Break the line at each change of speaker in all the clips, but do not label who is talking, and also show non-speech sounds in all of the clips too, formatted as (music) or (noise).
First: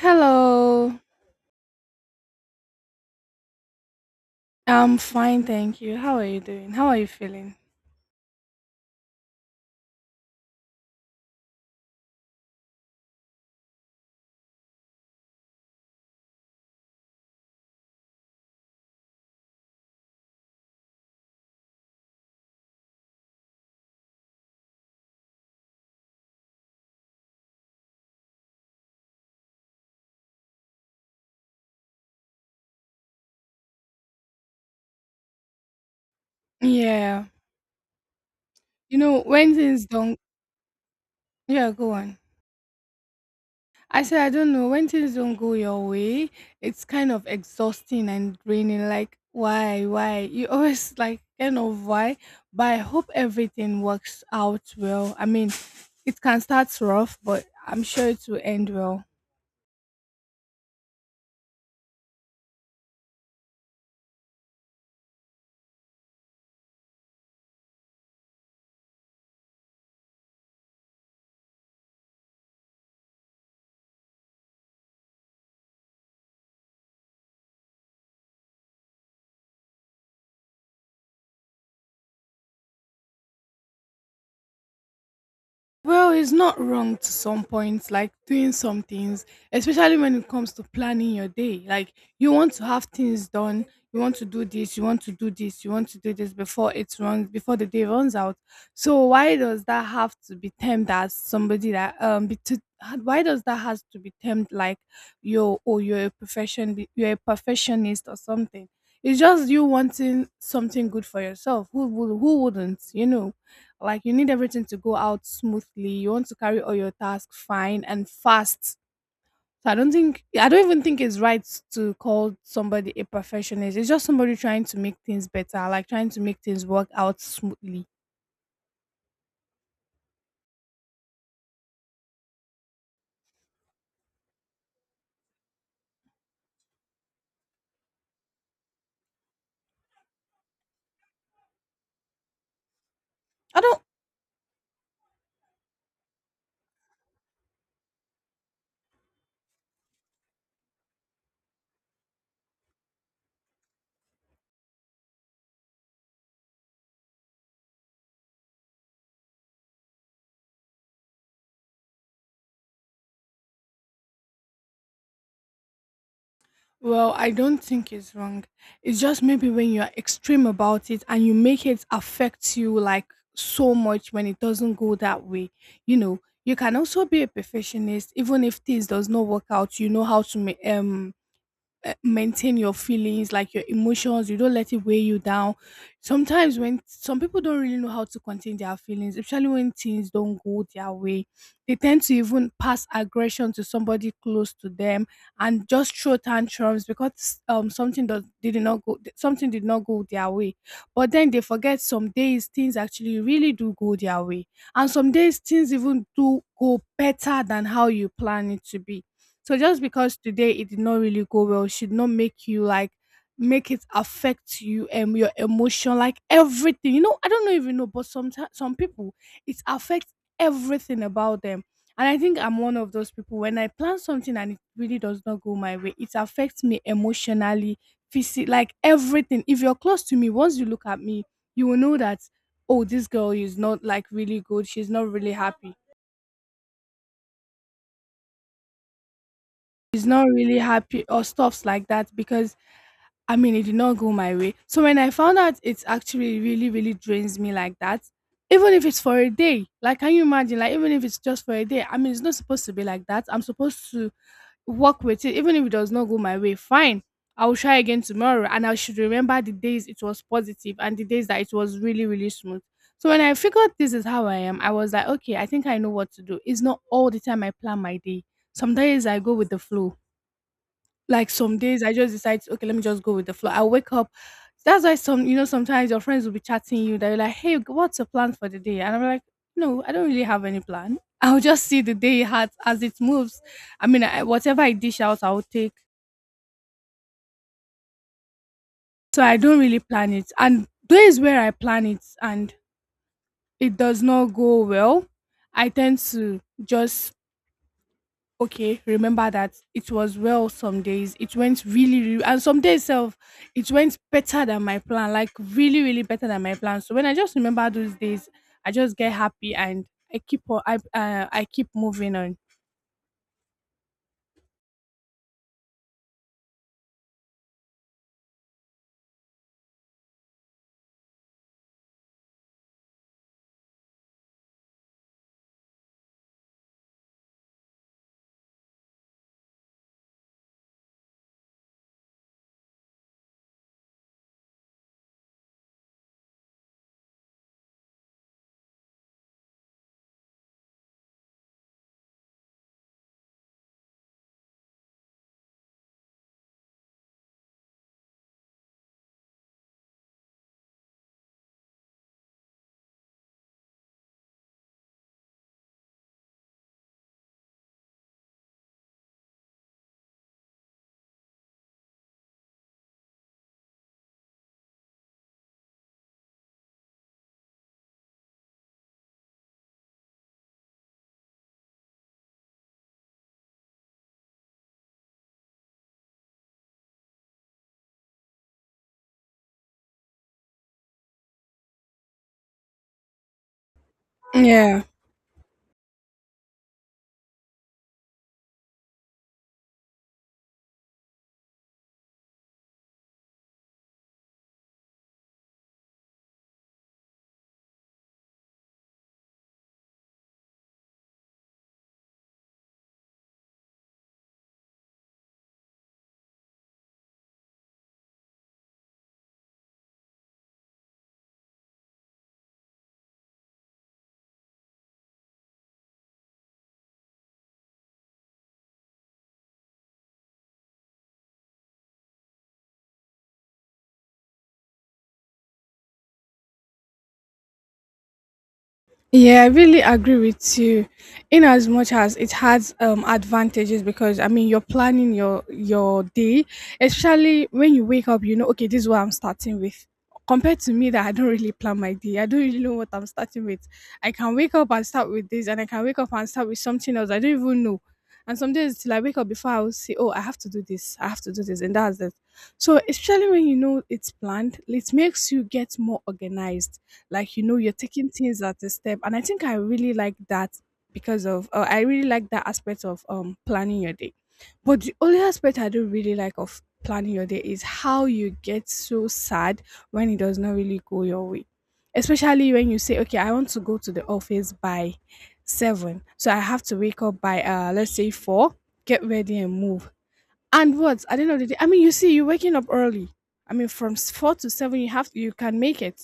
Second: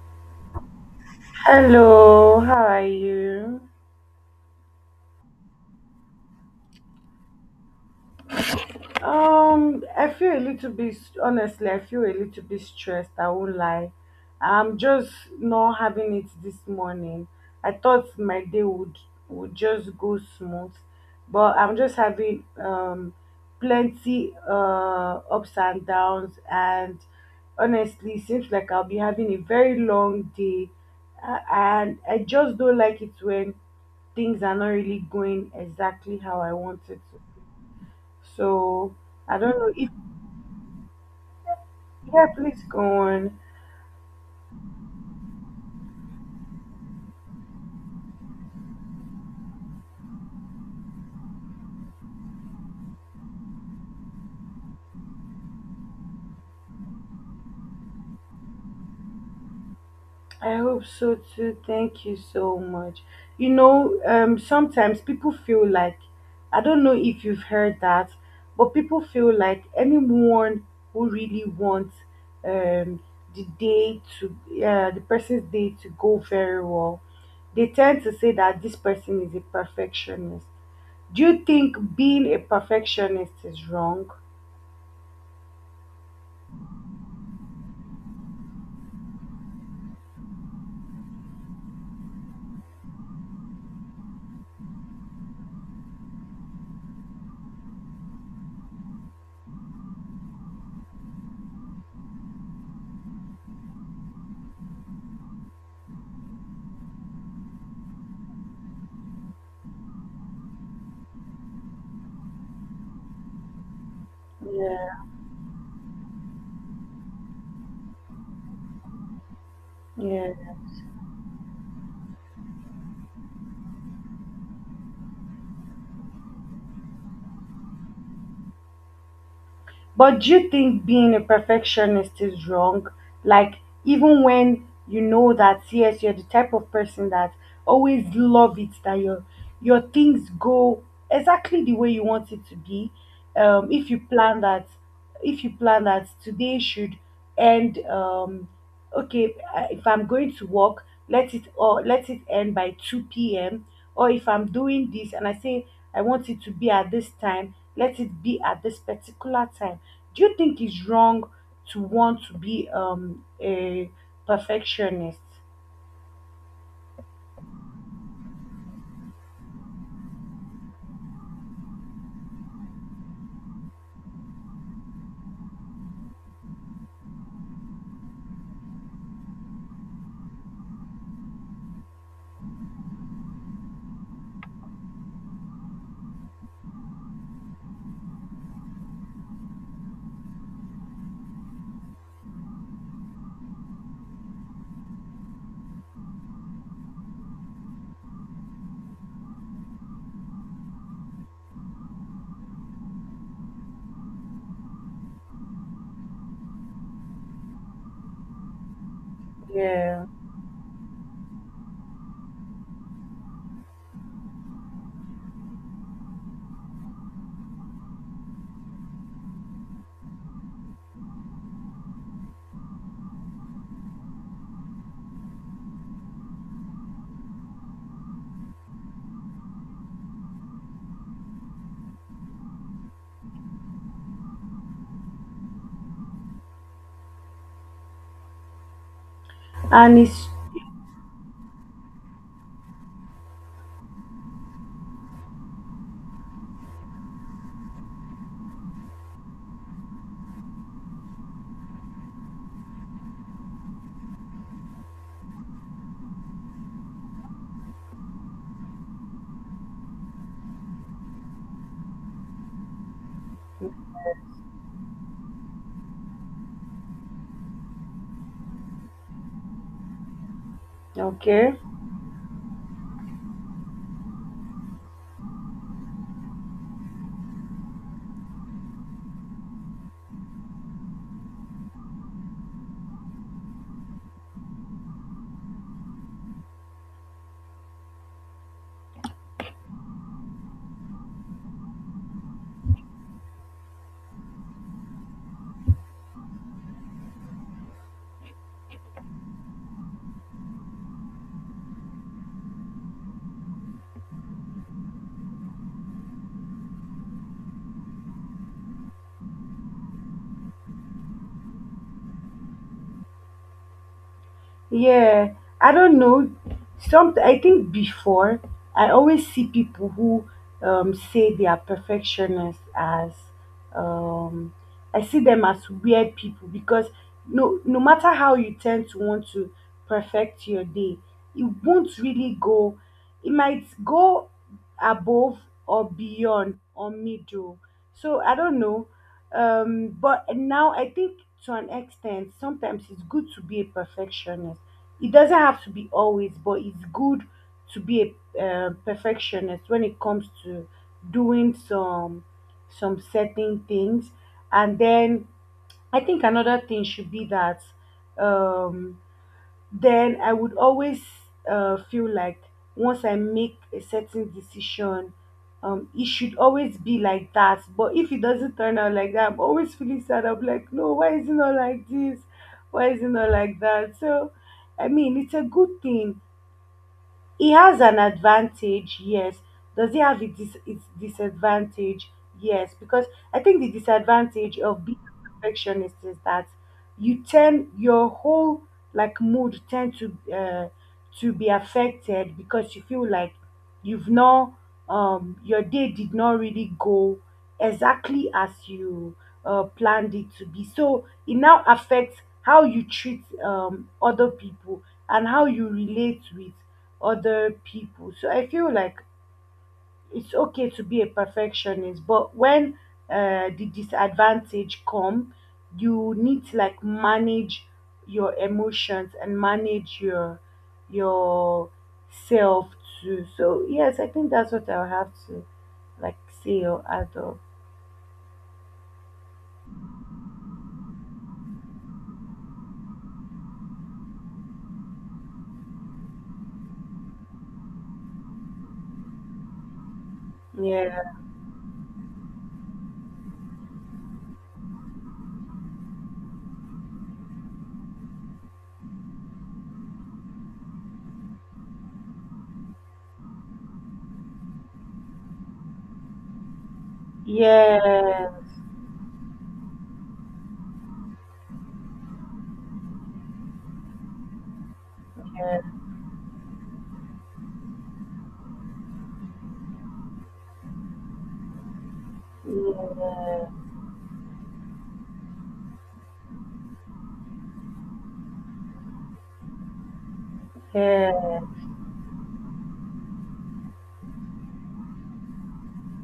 Hello.
Hello, how are you?
I'm fine, thank you. How are you doing? How are you feeling?
I feel a little bit Honestly, I feel a little bit stressed, I won't lie. I'm just not having it this morning. I thought my day would just go smooth, but I'm just having plenty ups and downs, and honestly it seems like I'll be having a very long day, and I just don't like it when things are not really going exactly how I want it to.
Yeah.
So
You know,
I
when
don't know
things
if.
don't. Yeah, go on.
Yeah, please go on.
I said I don't know, when things don't go your way, it's kind of exhausting and draining. Like, why, why? You (laughs) always like kind of why. But I hope everything works out well. I mean, it can start rough, but I'm sure it will end well.
I hope so too. Thank you so much. You know, sometimes people feel like, I don't know if you've heard that, but people feel like anyone who really wants, um the day to the person's day to go very well, they tend to say that this person is a perfectionist. Do you think being a perfectionist is wrong?
Well, it's not wrong to some points, like doing some things, especially when it comes to planning your day. Like you want to have things done, you want to do this, you want to do this, you want to do this before the day runs out. So why does that have to be termed as somebody that be to, why does that has to be termed like you're or you're a profession you're a perfectionist or something? It's just you wanting something good for yourself. Who wouldn't? You know, like you need everything to
Yeah.
go out smoothly. You want to carry all your tasks fine and fast. So
Yeah.
I don't even think it's right to call somebody a perfectionist. It's just somebody trying to make things better, like trying to make things work out smoothly.
But do you think being a perfectionist is wrong? Like, even when you know that, yes, you're the type of person that always love it, that your things go exactly the way you want it to be.
I don't
If you plan that, today should end, okay, if I'm going to work, let it end by 2 p.m. Or if I'm doing this and I say I want it to be at this time, let it be at this particular time, do you think it's wrong to want to be a perfectionist?
well, I don't think it's wrong. It's just maybe when you're extreme about it and you make it affect you like so much when it doesn't go that way, you know, you can also be a perfectionist even if things does not work out. You know how to maintain your feelings, like your emotions. You don't let it weigh you down. Sometimes when some people don't really know how to contain their feelings, especially when things don't go their way, they tend to even pass aggression to somebody close to them and just throw tantrums because something does did not go something did not go their way. But then they forget, some days things actually really do go their way, and some days things even do go better than how you plan it to be. So just
Yeah.
because today it did not really go well should not make you like make it affect you and your emotion, like everything. You know, I don't know if you know, but sometimes some people it affects everything about them. And I think I'm one of those people. When I plan something and it really does not go my way, it affects me emotionally, physically, like everything. If you're close to me, once you look at me, you will know that, oh, this girl is not like really good, she's not really happy.
And
She's not
it's
really happy or stuffs like that because, I mean, it did not go my way. So when I found out, it actually really, really drains me like that, even if it's for a day. Like, can you imagine? Like, even if it's just for a day, I mean, it's not supposed to be like that. I'm supposed to work with it, even if it does not go my way. Fine, I will try again tomorrow, and I should remember the days it was positive and the days that it was really, really smooth. So when I figured this is how I am, I was like, okay, I think I know what to do. It's not all the time I plan my day. Some days I go with the flow. Like,
okay.
some days I just decide, okay, let me just go with the flow. I wake up. That's why sometimes your friends will be chatting you. They're like, hey, what's your plan for the day? And I'm like, no, I don't really have any plan. (laughs) I'll just see the day as it moves. I mean, whatever I dish out, I'll take. So I don't really plan it. And days where I plan it and it does not go well, I tend to just, okay, remember that it was well. Some days it went really, really, and some days self it went better than my plan, like really, really better than my plan. So when I just remember those days, I just get happy, and I keep moving on.
Yeah, I don't know. Some, I think before I always see people who, say they are perfectionists as, um, I see them as weird people because no matter how you tend to want to perfect your day, it won't really go. It might go above or beyond or middle. So I don't know, but now I think to an extent sometimes it's good to be a perfectionist. It doesn't have to be always, but it's good to be a perfectionist when it comes to doing some certain things. And then I think another thing should be that, um then I would always feel like once I make a certain decision, it should always be like that. But if it doesn't turn out like that, I'm always feeling sad. I'm like, no, why is it not like this? Why is it not like that? So, I mean, it's a good thing, he has an advantage, yes. Does he have its, its disadvantage? Yes, because I think the disadvantage
Yeah.
of being a perfectionist is that you tend your whole like mood tend to be affected because you feel like you've not your day did not really go exactly as you planned it to be. So it now affects how you treat other people and how you relate with other people. So I feel like it's okay to be a perfectionist, but when the disadvantage come, you need to like manage your emotions and manage your self too. So yes, I think that's what I'll have to like say or add up.
Yeah, I really agree with you. In as much as it has advantages, because I mean you're planning your day, especially when you wake up, you know, okay, this is what I'm starting with. Compared to me
Yeah,
that I don't really plan my day. I don't really know what I'm starting with. I can wake up and start with this, and I can wake up and start with something else. I don't even know. And some days till I wake up before I will say, oh, I have to do this, I have to do this, and that's it. So especially when you know it's planned, it makes you get more organized. Like, you know, you're taking
yeah,
things at a step, and I think I really like that, because of I really like that aspect of planning your day. But the only aspect
yeah,
I don't really like of planning your day is how you get so sad when it does not really go your way, especially when you say, okay, I
yeah,
want to go to the office by 7, so I have to wake up by, let's say 4, get ready and move. And what, at the end of the day, I mean, you see, you're waking up early. I mean, from 4 to 7 you have, you can make it.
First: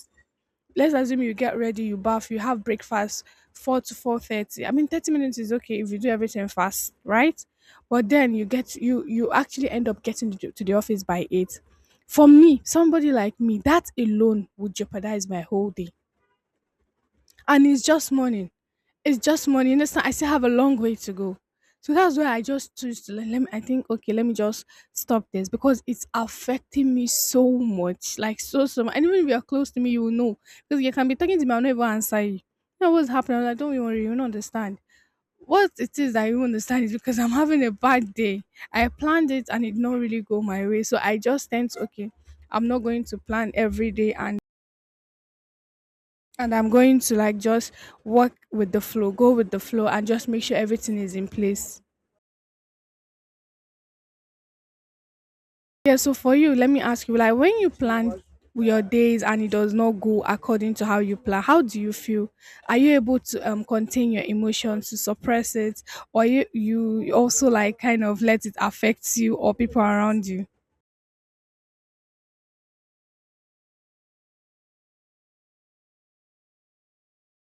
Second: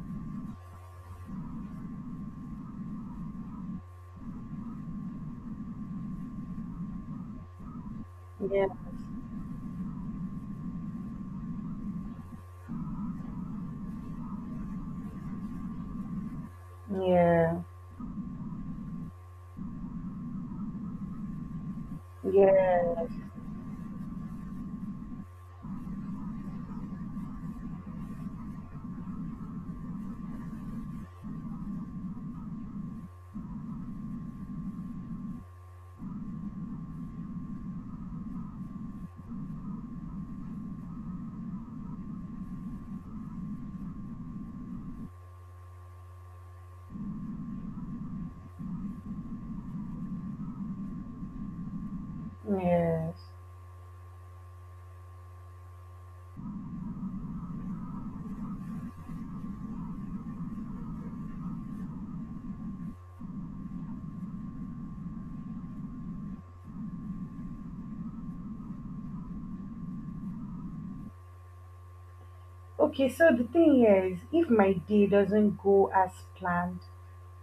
Let's assume you get ready, you bath, you have breakfast, 4 to 4:30. I mean, 30 minutes is okay if you do everything fast, right? But then you
yeah,
get you you actually end up getting to the office by 8. For me, somebody like me, that alone would jeopardize my whole day,
yeah,
and it's just money. You understand? I still have a long way to go. So that's why I just
yeah,
choose to, let,
yes,
let me. I think, okay, let me just stop this, because it's affecting me so much, like so much. And even if you're close to me, you will know, because you can be talking to me, I'll never answer you. You know what's happening? I'm like, don't you worry, you don't understand. What it is that you won't understand is because I'm having a bad day. I planned it and it not really go my way, so I just tend to, okay, I'm not going to plan every day, and I'm going to like just work with the flow, go with the flow, and just make sure everything is in place.
yes.
Yeah, so for you, let me ask you, like, when you plan your days and it does not go according to how you plan, how do you feel? Are you able to contain your emotions, to suppress it, or you also like kind of let it affect you or people around you?
Okay, so the thing is, if my day doesn't go as planned,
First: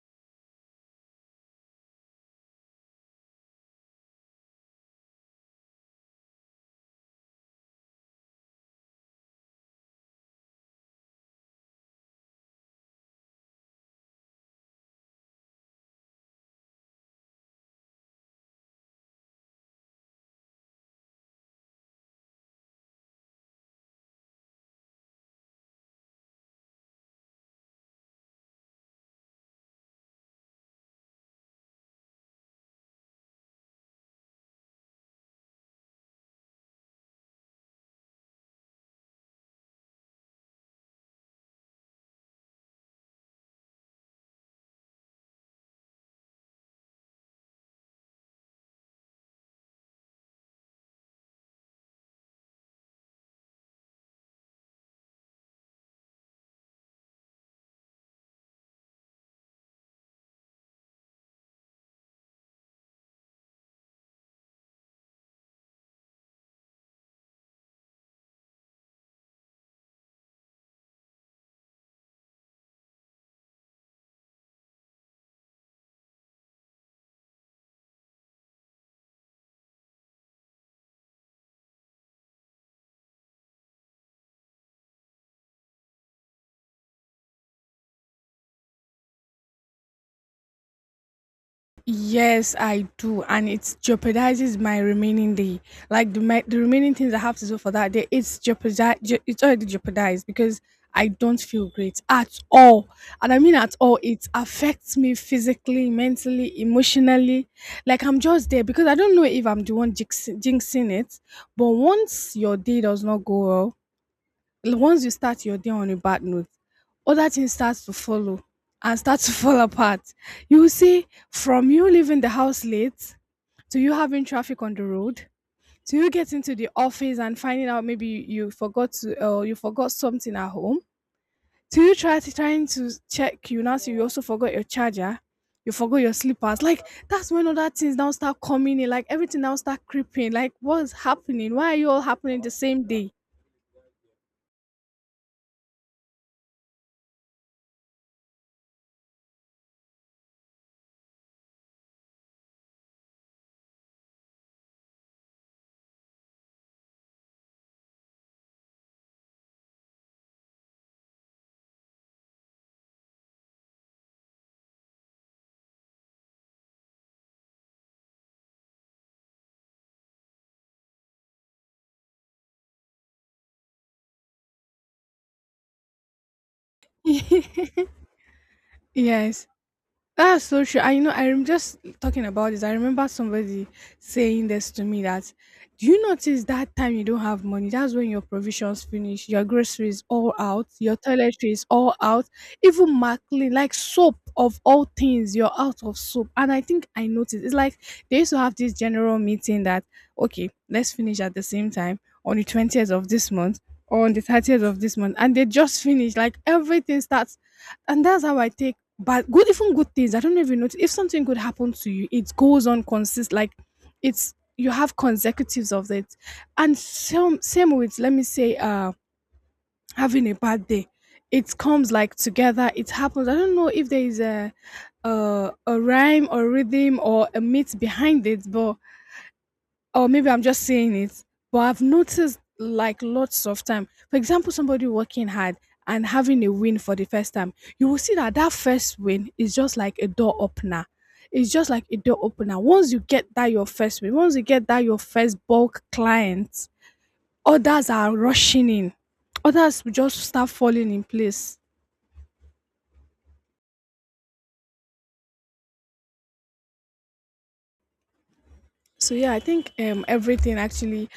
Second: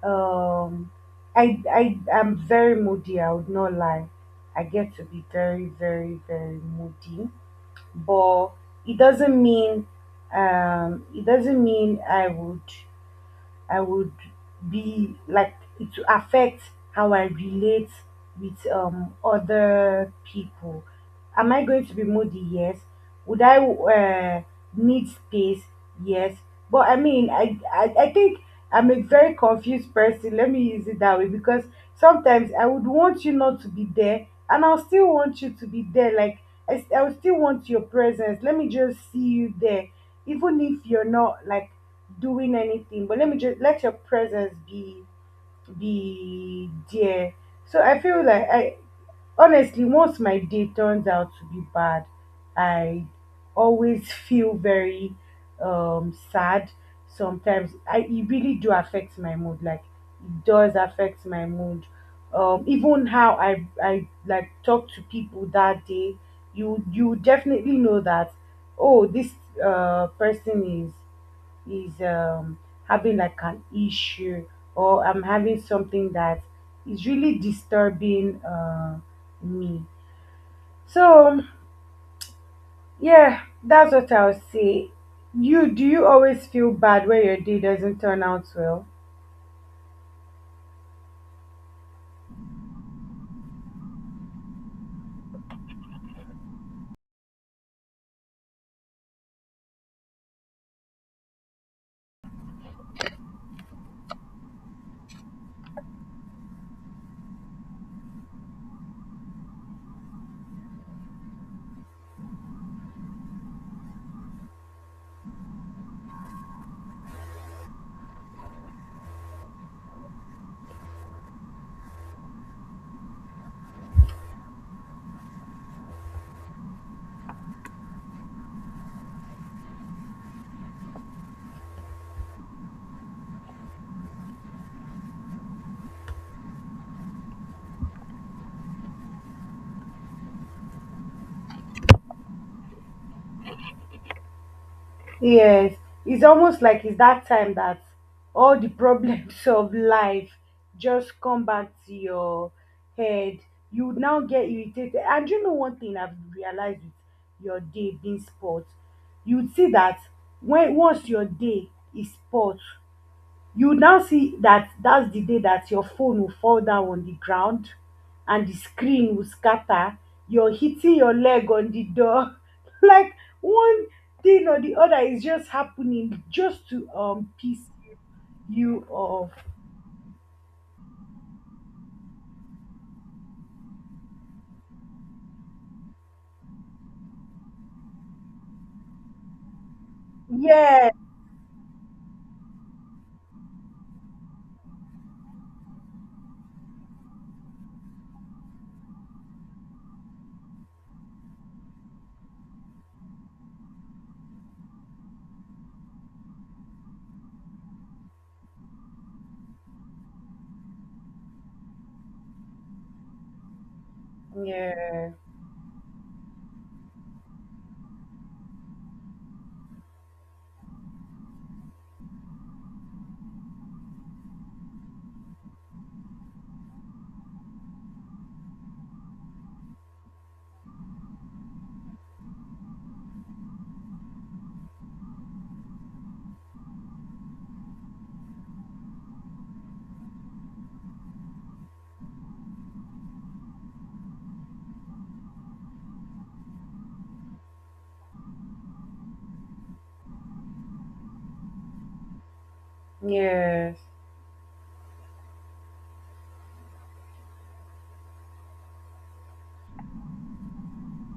um, I am very moody. I would not lie. I get to be very, very, very moody, but it doesn't mean it doesn't mean I would be like it to affect how I relate with other people. Am I going to be moody? Yes. Would I need space? Yes. But I mean, I think I'm a very confused person. Let me use it that way because sometimes I would want you not to be there, and I'll still want you to be there. Like I will still want your presence. Let me just see you there, even if you're not like doing anything, but let me just let your presence be there. So I feel like I, honestly, once my day turns out to be bad, I always feel very sad. Sometimes I it really do affect my mood. Like, it does affect my mood, even how I like talk to people that day. You definitely know that, oh, this person is having like an issue, or I'm having something that is really disturbing me. So yeah, that's what I'll say. You do you always feel bad when your day doesn't turn out well?
Yes, I do, and it jeopardizes my remaining day. Like, the remaining things I have to do for that day, it's jeopardized. It's already jeopardized because I don't feel great at all, and I mean at all. It affects me physically, mentally, emotionally. Like, I'm just there, because I don't know if I'm the one jinxing it. But once your day does not go well, once you start your day on a bad note, other things start to follow and start to (laughs) fall apart. You will see, from you leaving the house late, to you having traffic on the road, to you getting to the office and finding out maybe, you forgot to you forgot something at home, to you trying to check, you now see you also forgot your charger, you forgot your slippers. Like, that's when other things now start coming in, like everything now start creeping. Like, what's happening? Why are you all happening the same day?
Yes, it's almost like it's that time that all the problems (laughs) of life just come back to your head. You would now get irritated. And you know one thing I've realized with your day being sport, you'd see that when once your day is sport, you now see that that's the day that your phone will fall down on the ground and the screen will scatter, you're hitting your leg on the door (laughs) like one thing or the other is just happening just to piss you
(laughs)
off.
Yes. That's so true. I'm just talking about this. I remember somebody saying this to me that, do you notice that time you don't have money? That's when your provisions finish, your groceries all out,
Yeah,
your toiletries all out, even maclean, like soap of all things, you're out of soap. And I think I noticed it's like they used to have this general meeting that, okay, let's finish at the same time on the 20th of this month or on the 30th of this month. And they just finish, like everything starts, and that's how I take. But good, even good things, I don't know if notice. If something good happens to you, it goes on consist, like it's you have
yeah,
consecutives of it. And same with, let me say, having a bad day. It comes like together. It happens. I don't know if there is a a rhyme or rhythm or a myth behind it, but or maybe I'm just saying it, but I've noticed like lots of time. For example, somebody working hard and having a win for the first time, you will see that first win is just like a door opener. It's just like a door opener. Once you get that your first win, once you get that your first bulk client, others are rushing in. Others will just start falling in place.
yes.
So yeah, I think everything actually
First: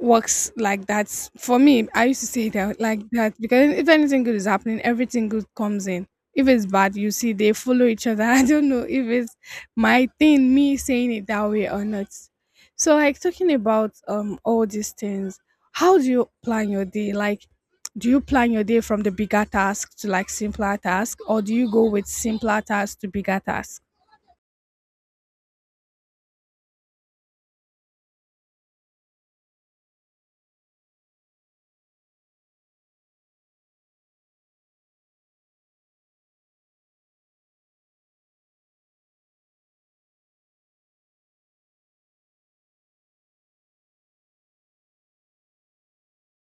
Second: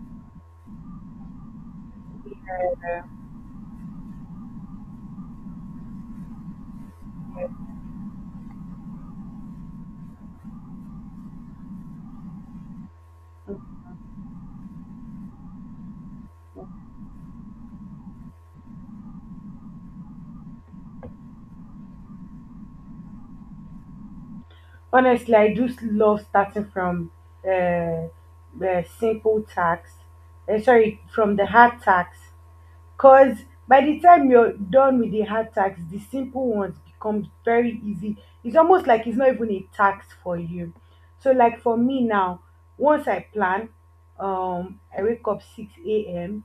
works like that for me. I used to say it out like
Yeah.
that because if anything good is happening, everything good comes in. If it's bad, you see they follow each other. (laughs) I don't know if it's my thing, me saying it that way or not. So like, talking about all these things, how do you plan your day? Like, do you plan your day from the bigger task to like simpler task, or do you go with simpler task to bigger task?
Honestly, I do love starting from, uh, the simple tax. Sorry, from the hard tax. Cause by the time you're done with the hard tax, the simple ones become very easy. It's almost like it's not even a tax for you. So like for me now, once I plan, I wake up 6 a.m.,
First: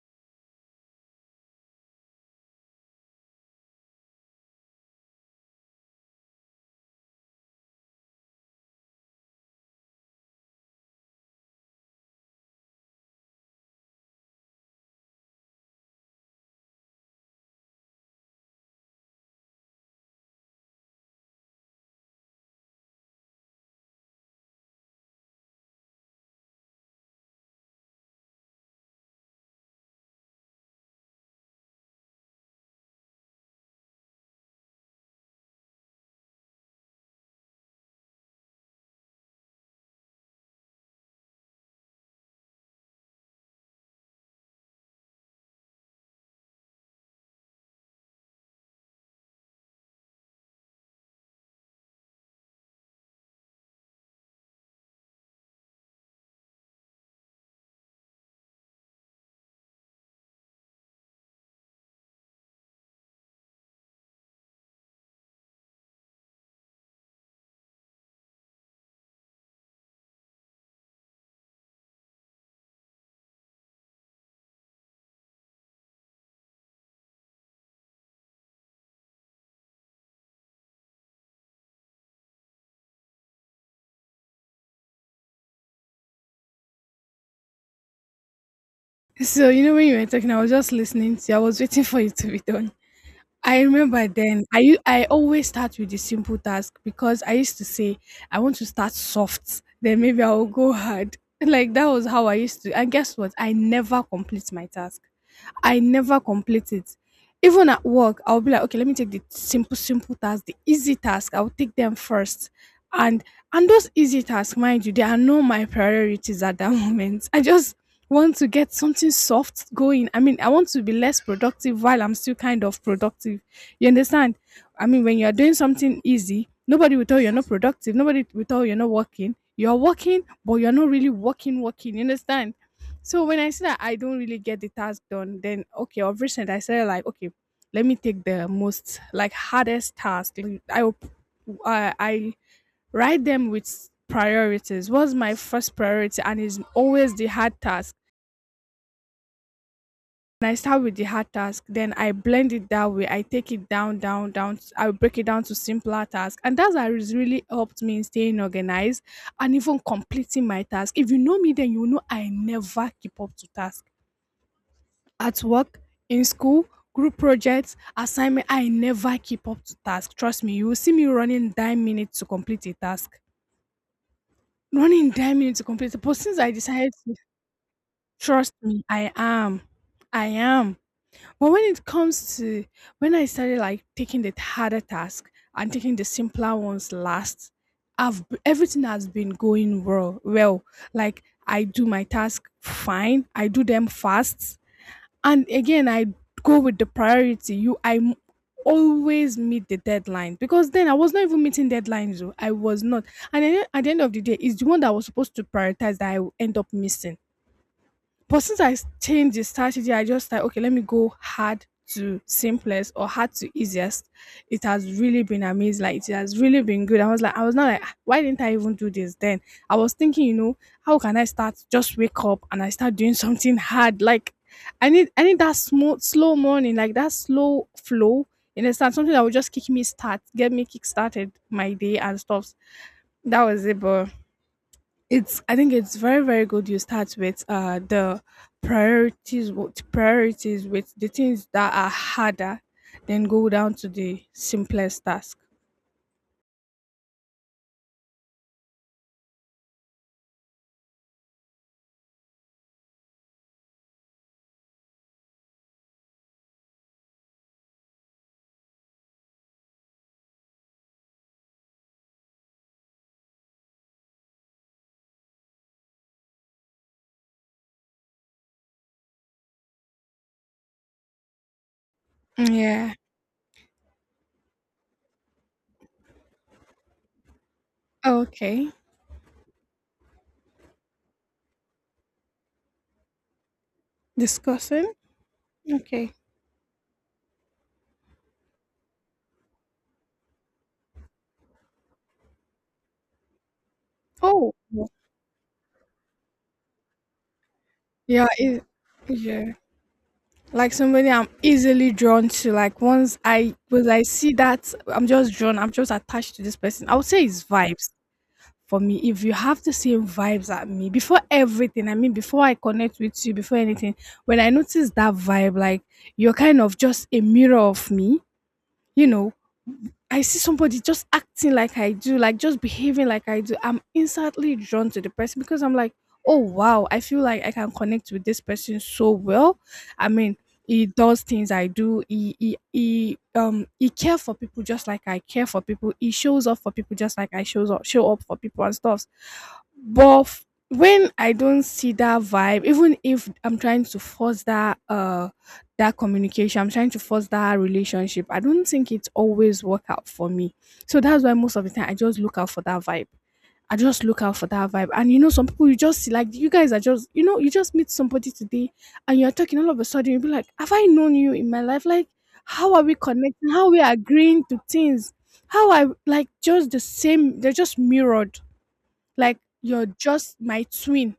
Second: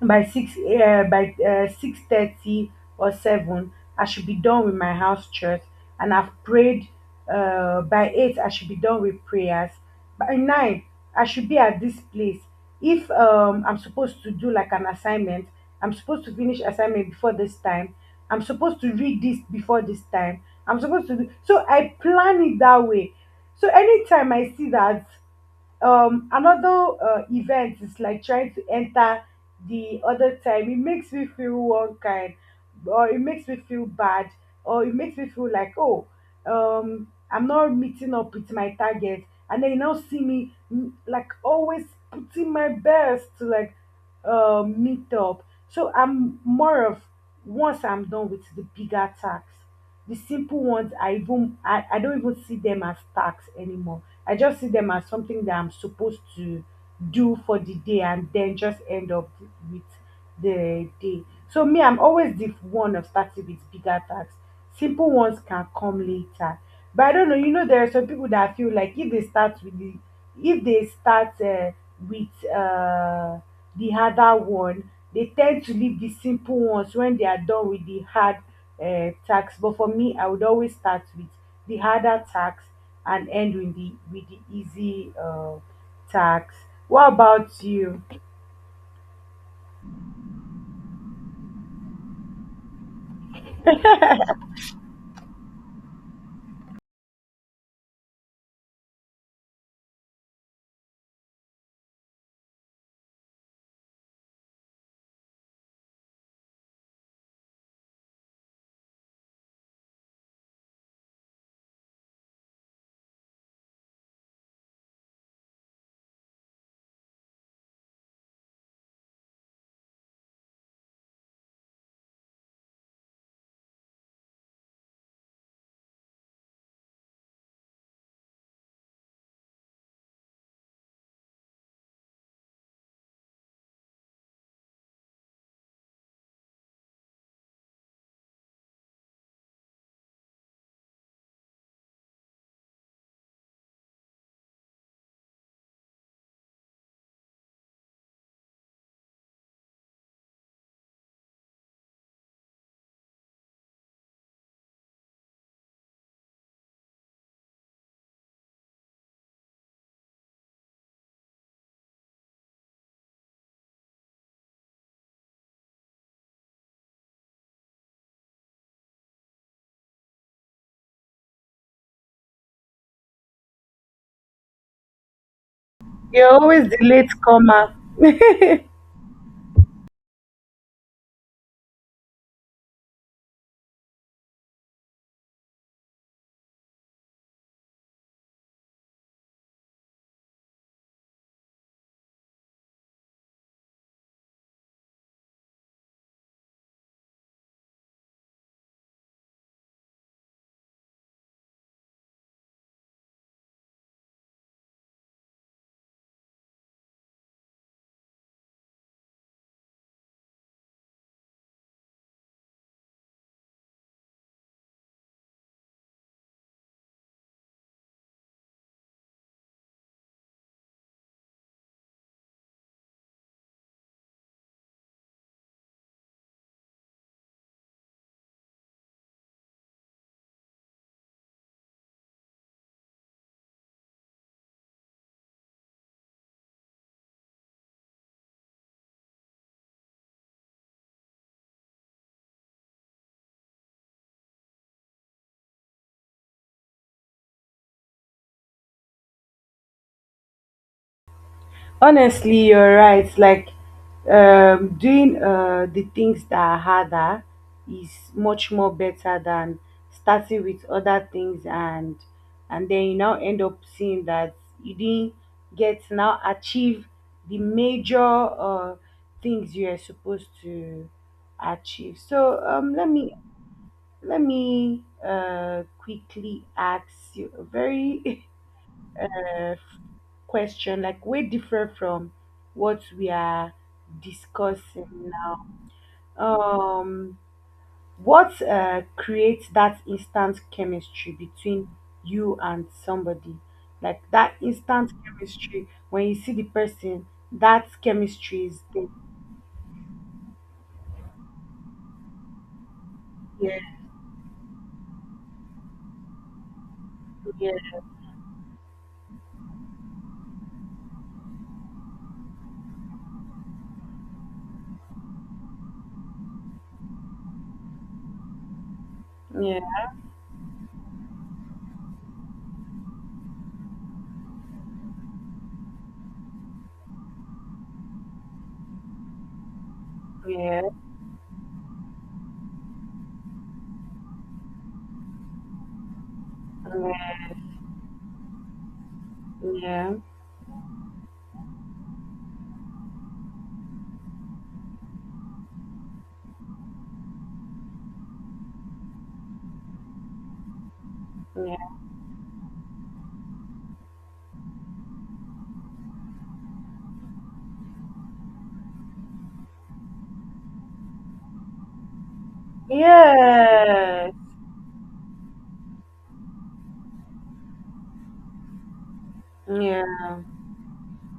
by 6:30 or seven, I should be done with my house church, and I've prayed. By eight, I should be done with prayers. By nine, I should be at this place. If, I'm supposed to do like an assignment, I'm supposed to finish assignment before this time. I'm supposed to read this before this time. I'm supposed to do so. I plan it that way. So anytime I see that another event is like trying to enter the other time, it makes me feel one kind, or it makes me feel bad, or it makes me feel like, oh, I'm not meeting up with my target. And then you now see me like always putting my best to like meet up. So I'm more of, once I'm done with the bigger task, the simple ones, I don't even see them as tasks anymore. I just see them as something that I'm supposed to do for the day and then just end up with the day. So me, I'm always the one of starting with bigger tasks. Simple ones can come later. But I don't know, you know, there are some people that feel like if they start with the if they start with the harder one, they tend to leave the simple ones when they are done with the hard tax. But for me, I would always start with the harder tax and end with the easy tax. What about you?
(laughs) So you know, when you were talking, I was just listening to you. I was waiting for you to be done. I remember then. I always start with the simple task because I used to say I want to start soft, then maybe I will go hard. (laughs) Like, that was how I used to. And guess what? I never complete my task. I never complete it. Even at work, I'll be like, okay, let me take the simple, simple task, the easy task. I'll take them first. And and those easy tasks, mind you, they are not my priorities at that (laughs) moment. I just want to get something soft going. I mean, I want to be less productive while I'm still kind of productive. You understand? I mean, when you're doing something easy, nobody will tell you you're not productive. Nobody will tell you you're not working. You're working, but you're not really working, working. You understand? So when I see that I don't really get the task done, then okay, of recent I said like, okay, let me take the most like hardest task. Like, I write them with priorities. What's my first priority? And it's always the hard task. When I start with the hard task, then I blend it that way. I take it down, down, down. I will break it down to simpler tasks. And that's how it's really helped me in staying organized and even completing my task. If you know me, then you know I never keep up to task. At work, in school, group projects, assignment, I never keep up to task. Trust me, you will see me running 9 minutes to complete a task. Running 9 minutes to complete it. But
You're
since I
always the
decided
late
to,
comer.
trust
(laughs)
me, I am. I am. But when it comes to, when I started like taking the harder task and taking the simpler ones last, everything has been going well. Well, like I do my task fine, I do them fast, and again I go with the priority. Always meet the deadline, because then I was not even meeting deadlines. Though I was not, and then at the end of the day, it's the one that I was supposed to prioritize that I end up missing. But since I changed the strategy, I just like, okay, let me go hard to simplest or hard to easiest. It has really been amazing. Like, it has really been good. I was like, I was not like, "Ah, why didn't I even do this then? I was thinking, you know, how can I start? Just wake up and I start doing (laughs) something hard. Like I need that smooth, slow morning, like that slow flow. You understand, something that will just kick me start, get me kick started my day and stuff. That was it, but it's, I think it's very very good. You start with the priorities, what priorities, with the things that are harder, then go down to the simplest task.
Honestly, you're right. Like, doing the things that are harder is much more better than starting with other things, and then you now end up seeing that you didn't get to now achieve the major things you are supposed to achieve. So, let
Yeah.
me quickly ask you a very
Okay.
(laughs) uh, question, like way different from what we are discussing
Discussing.
now.
Okay.
Um, what creates that instant chemistry between you and somebody? Like that
Oh.
instant chemistry when you see the person, that
Yeah,
chemistry is
it,
there.
yeah. Like somebody I'm easily drawn to. Like, once I
Yeah,
was I see that I'm just drawn, I'm just attached to this person. I would say it's
yeah,
vibes. For me, if you have the same vibes at me, before everything, I mean, before I connect with you, before anything, when I notice that vibe, like you're kind of just a mirror of me, you know.
yeah,
I see somebody just acting like I do, like just behaving like I do, I'm instantly drawn to the person because I'm like, oh wow, I feel like I can connect with this person so well. I mean,
yeah,
he does things I do. He care for people just like I care for people. He shows up for people just like I shows up show up for people and stuff.
yeah, yeah,
But when I don't see that vibe, even if I'm trying to force that that communication, I'm trying to force that relationship, I don't think it's always work out for me. So that's why most of
yeah.
the time I just look out for that vibe. I just look out for that vibe. And you know, some people you just see like you guys are just, you know, you just meet somebody today and you're talking all of a sudden, you'll be like, have I known you in my life? Like, how are we connecting? How are we
Yes,
agreeing to things? How, I like, just the same, they're just mirrored. Like, you're
yeah.
just my twin.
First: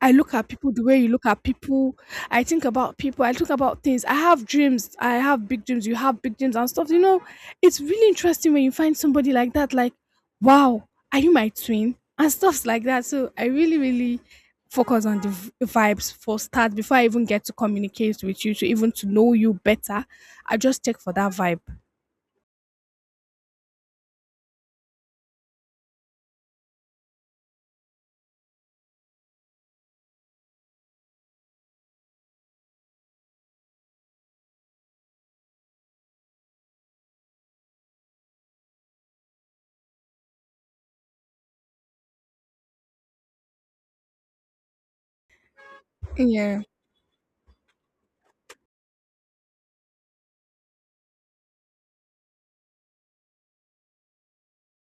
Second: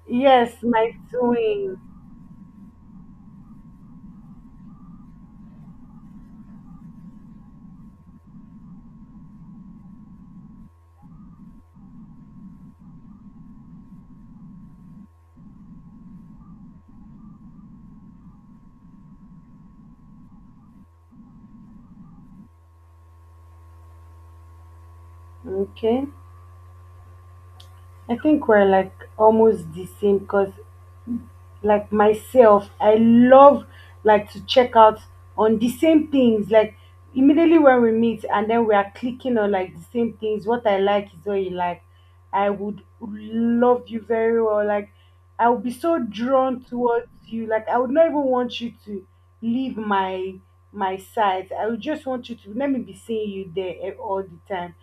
I look at
Yes,
people the
my
way you look at
twin.
people. I think about people. I think about things. I have dreams. I have big dreams. You have big dreams and stuff. You know, it's really interesting when you find somebody like that, like, wow, are you my twin? And stuffs like that. So I really, really focus on the vibes for start before I even get to communicate with you, to even to know you better. I just take for that vibe.
Okay. I think we're like almost the same because, like, myself, I love like to check out on the same things. Like, immediately when we meet and then we are clicking on like the same things, what I like is what you like, I would love you very well. Like, I would be so
Yeah.
drawn towards you, like I would not even want you to leave my side. I would just want you to let me be seeing you there, all the time.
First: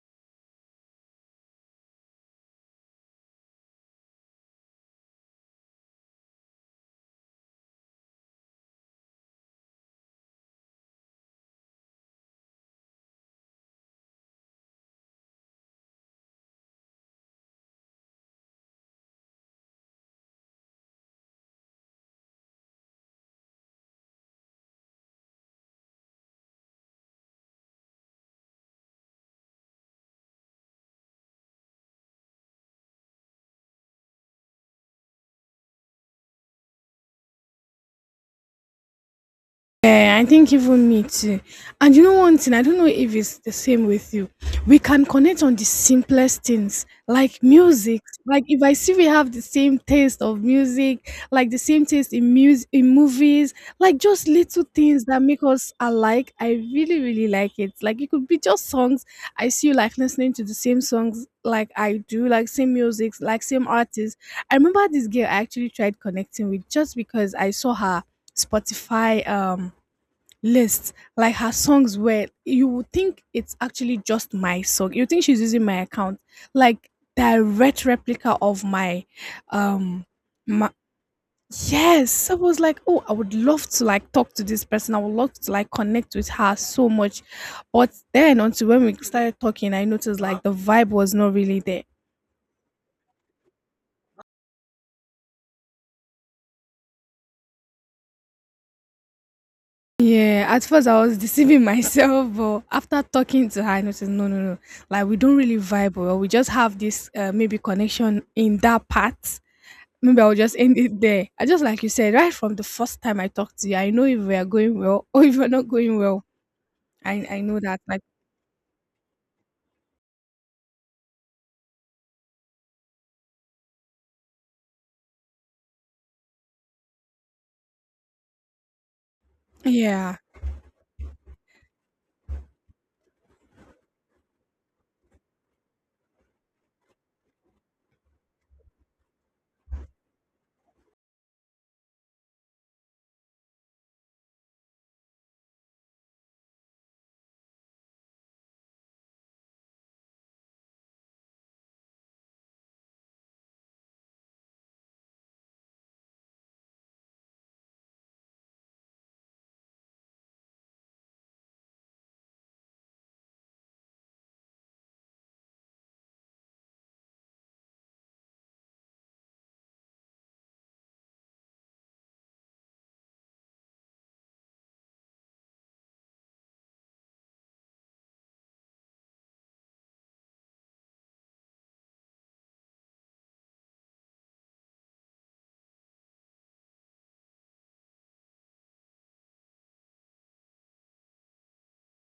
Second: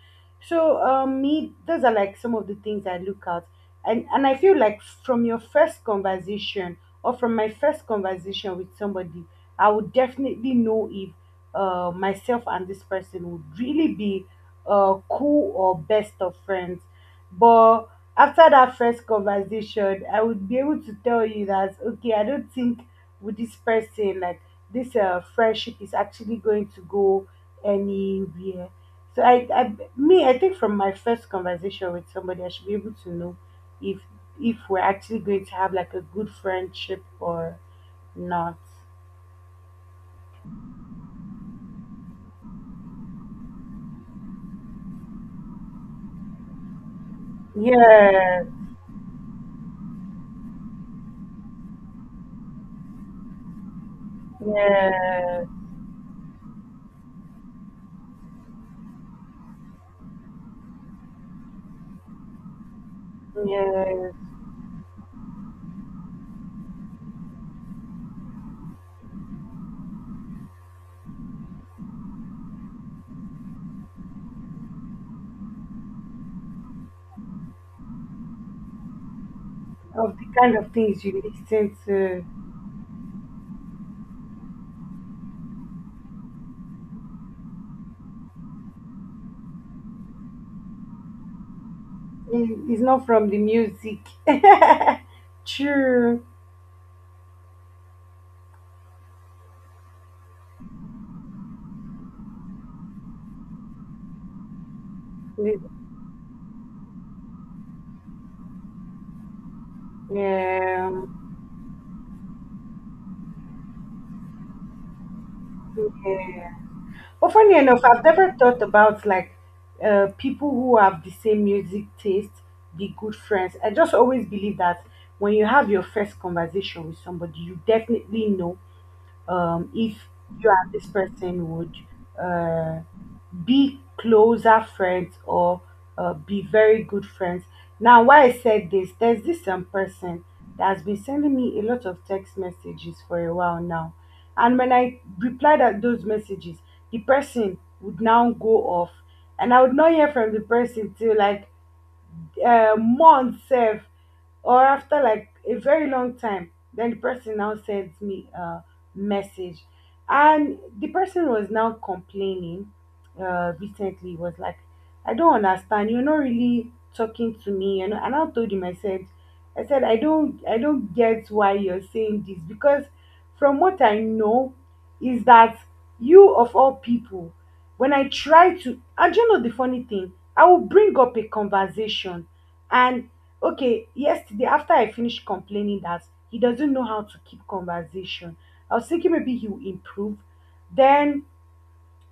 So, me, those are like some of the things I look at. And I feel like, from my first conversation with somebody, I would definitely know if myself and this person would really be cool or best of friends. But after that first conversation, I would be able to tell you that, okay, I don't think with this person, like, this friendship is actually going to go anywhere. So I think, from my first conversation with somebody, I should be able to know if if we're actually going to have like a good friendship or not.
Yeah, I think even me too. And you know one thing, I don't know if it's the same with you. We can connect on the simplest things, like music.
Yeah,
Like, if I see we have the same taste of music, like the same taste in music, in movies, like just little things that make
yeah,
us alike. I really, really like it. Like, it could be just songs. I see you like listening to the same songs like I do, like same music, like same
yeah.
artists. I remember this girl I actually tried connecting with just because I saw her Spotify lists. Like, her songs were, you would think it's actually just my song, you think she's using my account, like direct replica of my um
Of the kind
my
of things you listen
yes.
to.
So, I was like, oh, I would love to like talk to this person, I would love to like connect with her so much. But then, until when we started talking, I noticed like the vibe was not really there.
It's not from the music. (laughs) True.
Yeah, at first I was deceiving (laughs) myself, but after talking to her, I noticed no, no, no. Like, we don't really vibe, or we just have this maybe connection in that part. Maybe I'll just end
Yeah.
it there. I just, like you said, right from the first time I talked to you, I know if we are going well (laughs) or if we're not going well.
Yeah.
I
But
I
funny
know that.
enough,
Like,
I've never thought about people who have the same music taste be good friends. I just always believe that when you have your first conversation with somebody, you definitely know if
yeah,
you and this person would uh, be closer friends or be very good friends. Now, why I said this, there's this person that has been sending me a lot of text messages for a while now. And when I replied at those messages, the person would now go off. And I would not hear from the person till like month sef or after like a very long time then the person now sent me a message and the person was now complaining recently was like, I don't understand, you're not really talking to me, you know, and I told him, I said, I don't, I don't get why you're saying this, because from what I know is that you of all people when I try to, and you know the funny thing, I will bring up a conversation and okay, yesterday after I finished complaining that he doesn't know how to keep conversation, I was thinking maybe he will improve. Then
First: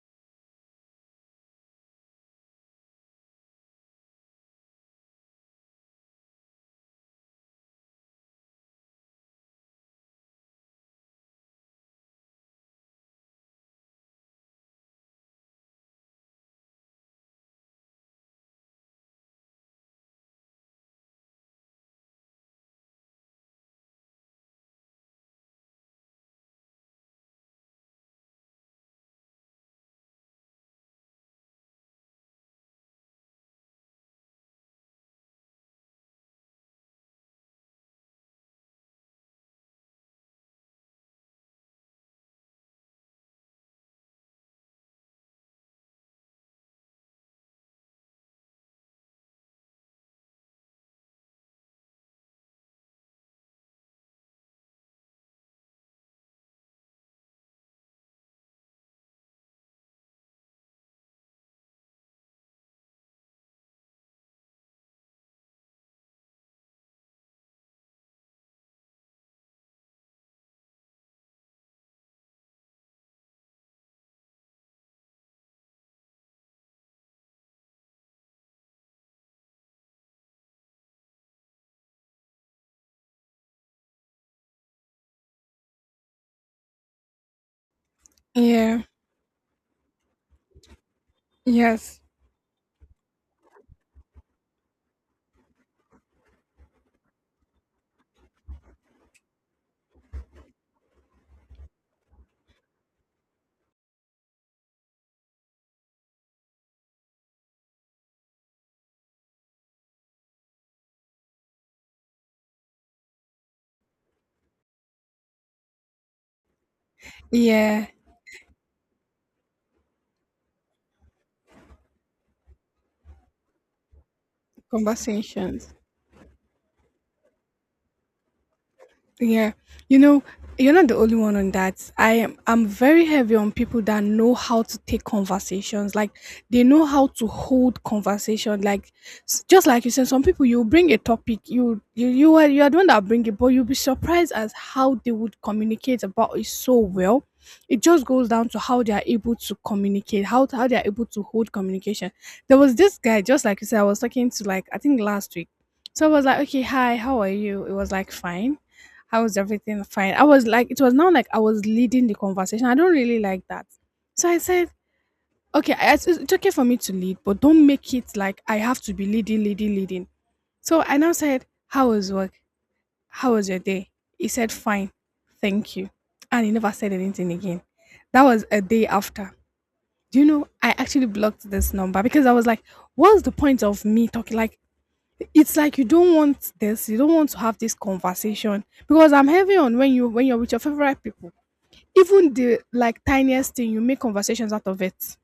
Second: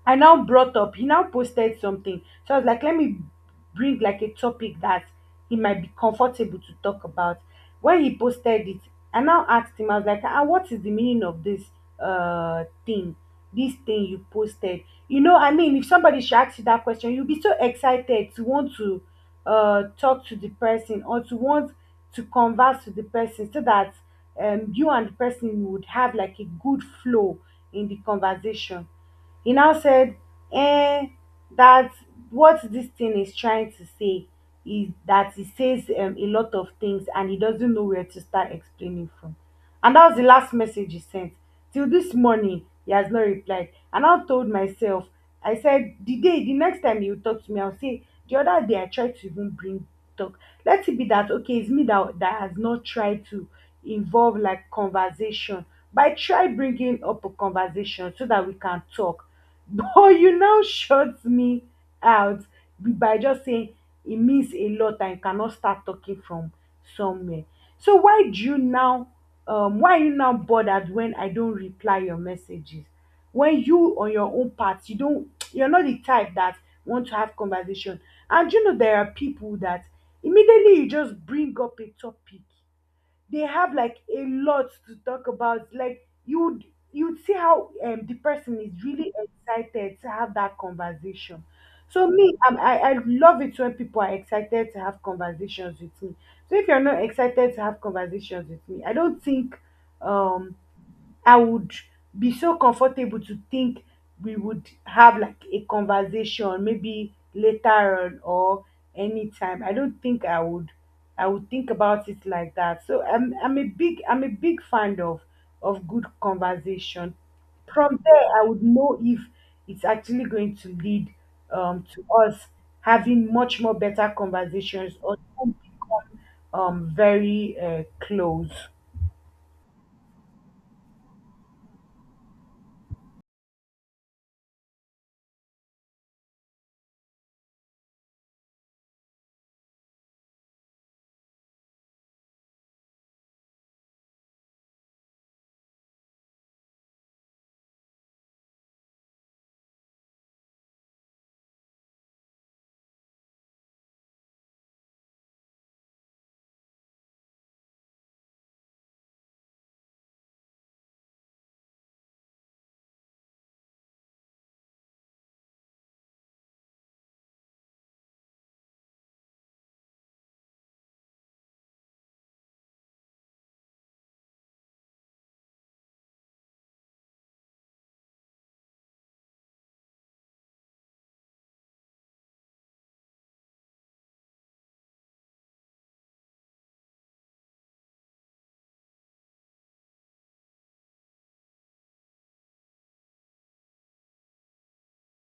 I now brought up, he now posted something. So I was like, let me bring like a topic that he might be comfortable to talk about. When he posted it, I now asked him, I was like, ah, what is the meaning of this thing? This thing you posted. You know, I mean, if somebody should ask you that question, you'll be so excited to want to talk to the person or to want to converse with the person so that you and the person would have like a good flow in the conversation. He now said, eh, that what this thing is trying to say is that he says a lot of things and he doesn't know where to start explaining from. And that was the last message he sent. Till this morning, he has not replied. And I told myself, I said, the next time you talk to me, I'll say, the other day I tried to even bring talk. Let it be that, okay, it's me that has not tried to involve like conversation by try bringing up a conversation so that we can talk. (laughs) But you now shut me out by just saying it means a lot and you cannot start talking from somewhere. So why do you now why are you now bothered when I don't reply your messages? When you on your own part, you're not the type that want to have conversation. And you know there are people that immediately you just bring up a topic they have like a lot to talk about. Like you'd see how the person
yeah,
is really excited to have that conversation.
yes,
So me, I love it when people are excited to have conversations with me. So if you're not excited to have conversations with me, I don't think um I would be so comfortable to think we would have like a conversation maybe later on or anytime. I don't think I would think about it like that. So I'm a big fan of good conversation.
yeah.
From there I would know if it's actually going to lead to us having much more better conversations or even
Conversations.
become very close.
Yeah. You know, you're not the only one on that. I'm very heavy on people that know how to take conversations. Like, they know how to hold conversation. Like, just like you said, some people you bring a topic, you are the one that bring it, but you'll be surprised as how they would communicate about it so well. It just goes down to how they are able to communicate, how they are able to hold communication. There was this guy, just like you said, I was talking to like, I think, last week. So I was like, okay, hi, how are you? It was like, fine, how was everything? Fine. I was like, it was now like I was leading the conversation. I don't really like that. So I said, okay, I, it's okay for me to lead, but don't make it like I have to be leading, leading, leading. So I now said, how was work? How was your day? He said, fine, thank you. And he never said anything again. That was a day after. Do you know, I actually blocked this number because I was like, what's the point of me talking? Like, it's like you don't want this, you don't want to have this conversation. Because I'm heavy on, when you, when you're with your favorite people, even the like tiniest thing, you make conversations out of it,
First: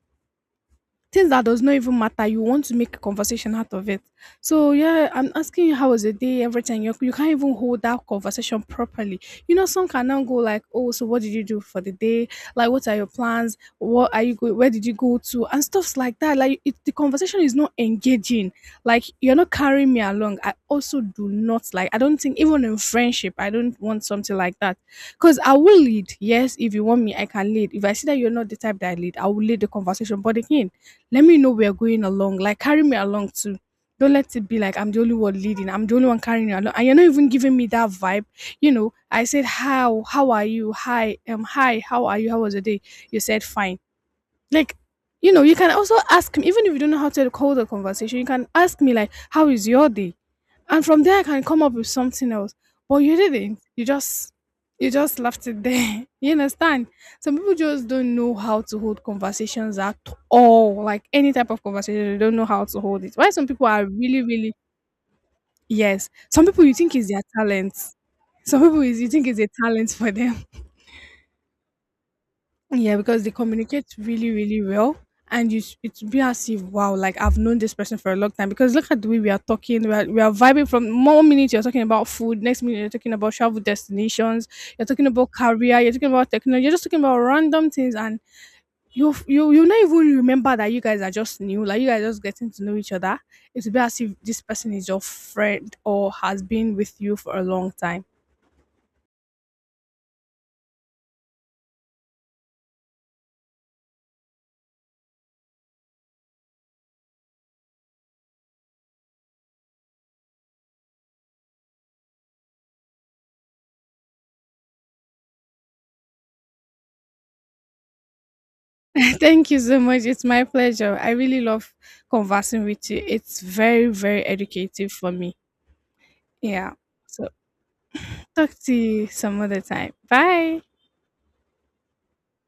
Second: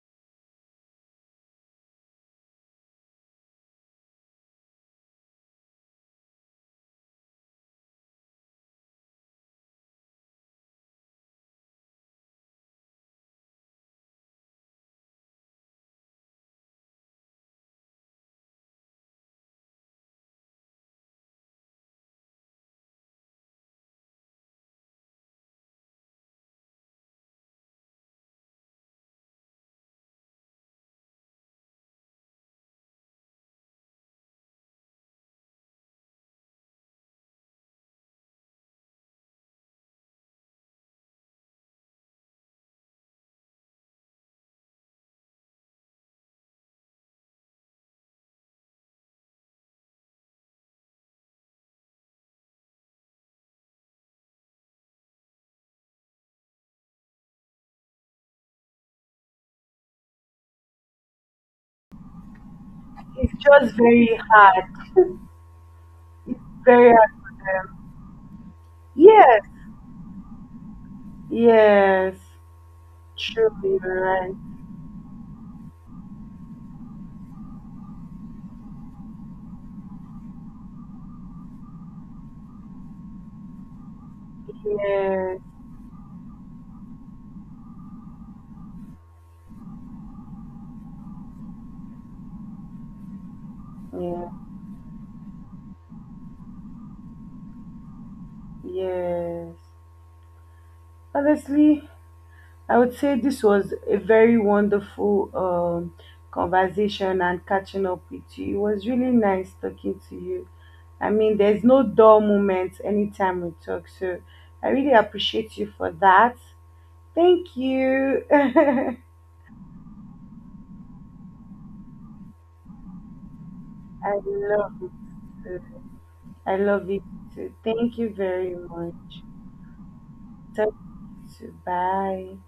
things that does not even matter, you want to make a conversation out of it. So yeah, I'm asking you, how was the day, everything, you can't even hold that conversation properly. You know, some can now go like, oh, so what did you do for the day? Like, what are your plans? What are you going? Where did you go to? And stuffs like that. Like, it, the conversation is not engaging. Like, you're not carrying me along. I also do not like, I don't think even in friendship, I don't want something like that. Because I will lead, yes, if you want me I can lead. If I see that you're not the type, that I lead, I will lead the conversation, but again, let me know we're going along. Like, carry me along too. Don't let it be like I'm the only one leading. I'm the only one carrying you along, and you're not even giving me that vibe. You know, I said, how are you? Hi, hi, how are you? How was your day? You said fine. Like, you know, you can also ask me even if you don't know how to hold the conversation. You can ask me like, how is your day? And from there I can come up with something else. But you didn't. You just left it there. (laughs) You understand? Some people just don't know how to hold conversations at all. Like, any type of conversation, they don't know how to hold it. Why
It's
some people
just
are
very
really, really,
hard.
yes. Some people you
Very
think is
hard
their
for
talent.
them.
Some people is, you think, is
Yes,
a talent for them.
yes.
Yeah, because they
True, you're
communicate really,
right.
really well. And you, it's be as if, wow, like I've known this person for a long time. Because look at the way we are talking, we are vibing from one minute you're talking about food, next minute you're talking about travel destinations, you're talking about
Yes,
career, you're talking about technology, you're just talking about random things, and you f- you not even remember that you guys are just new, like you guys are just getting to know each other. It's be as if
yeah,
this person is your friend or has been with you for a long time.
yes. Honestly, I would say this was a very wonderful conversation and catching up with you. It was really nice talking to you. I mean, there's no dull moment anytime we talk, so I really appreciate you for that. Thank you. (laughs) I
Thank you so much. It's my pleasure. I really love conversing with you. It's very, very
love
educative for me.
it. I
Yeah.
love it
So,
too. Thank you
talk
very
to you
much.
some other time. Bye.
Talk to you. Bye.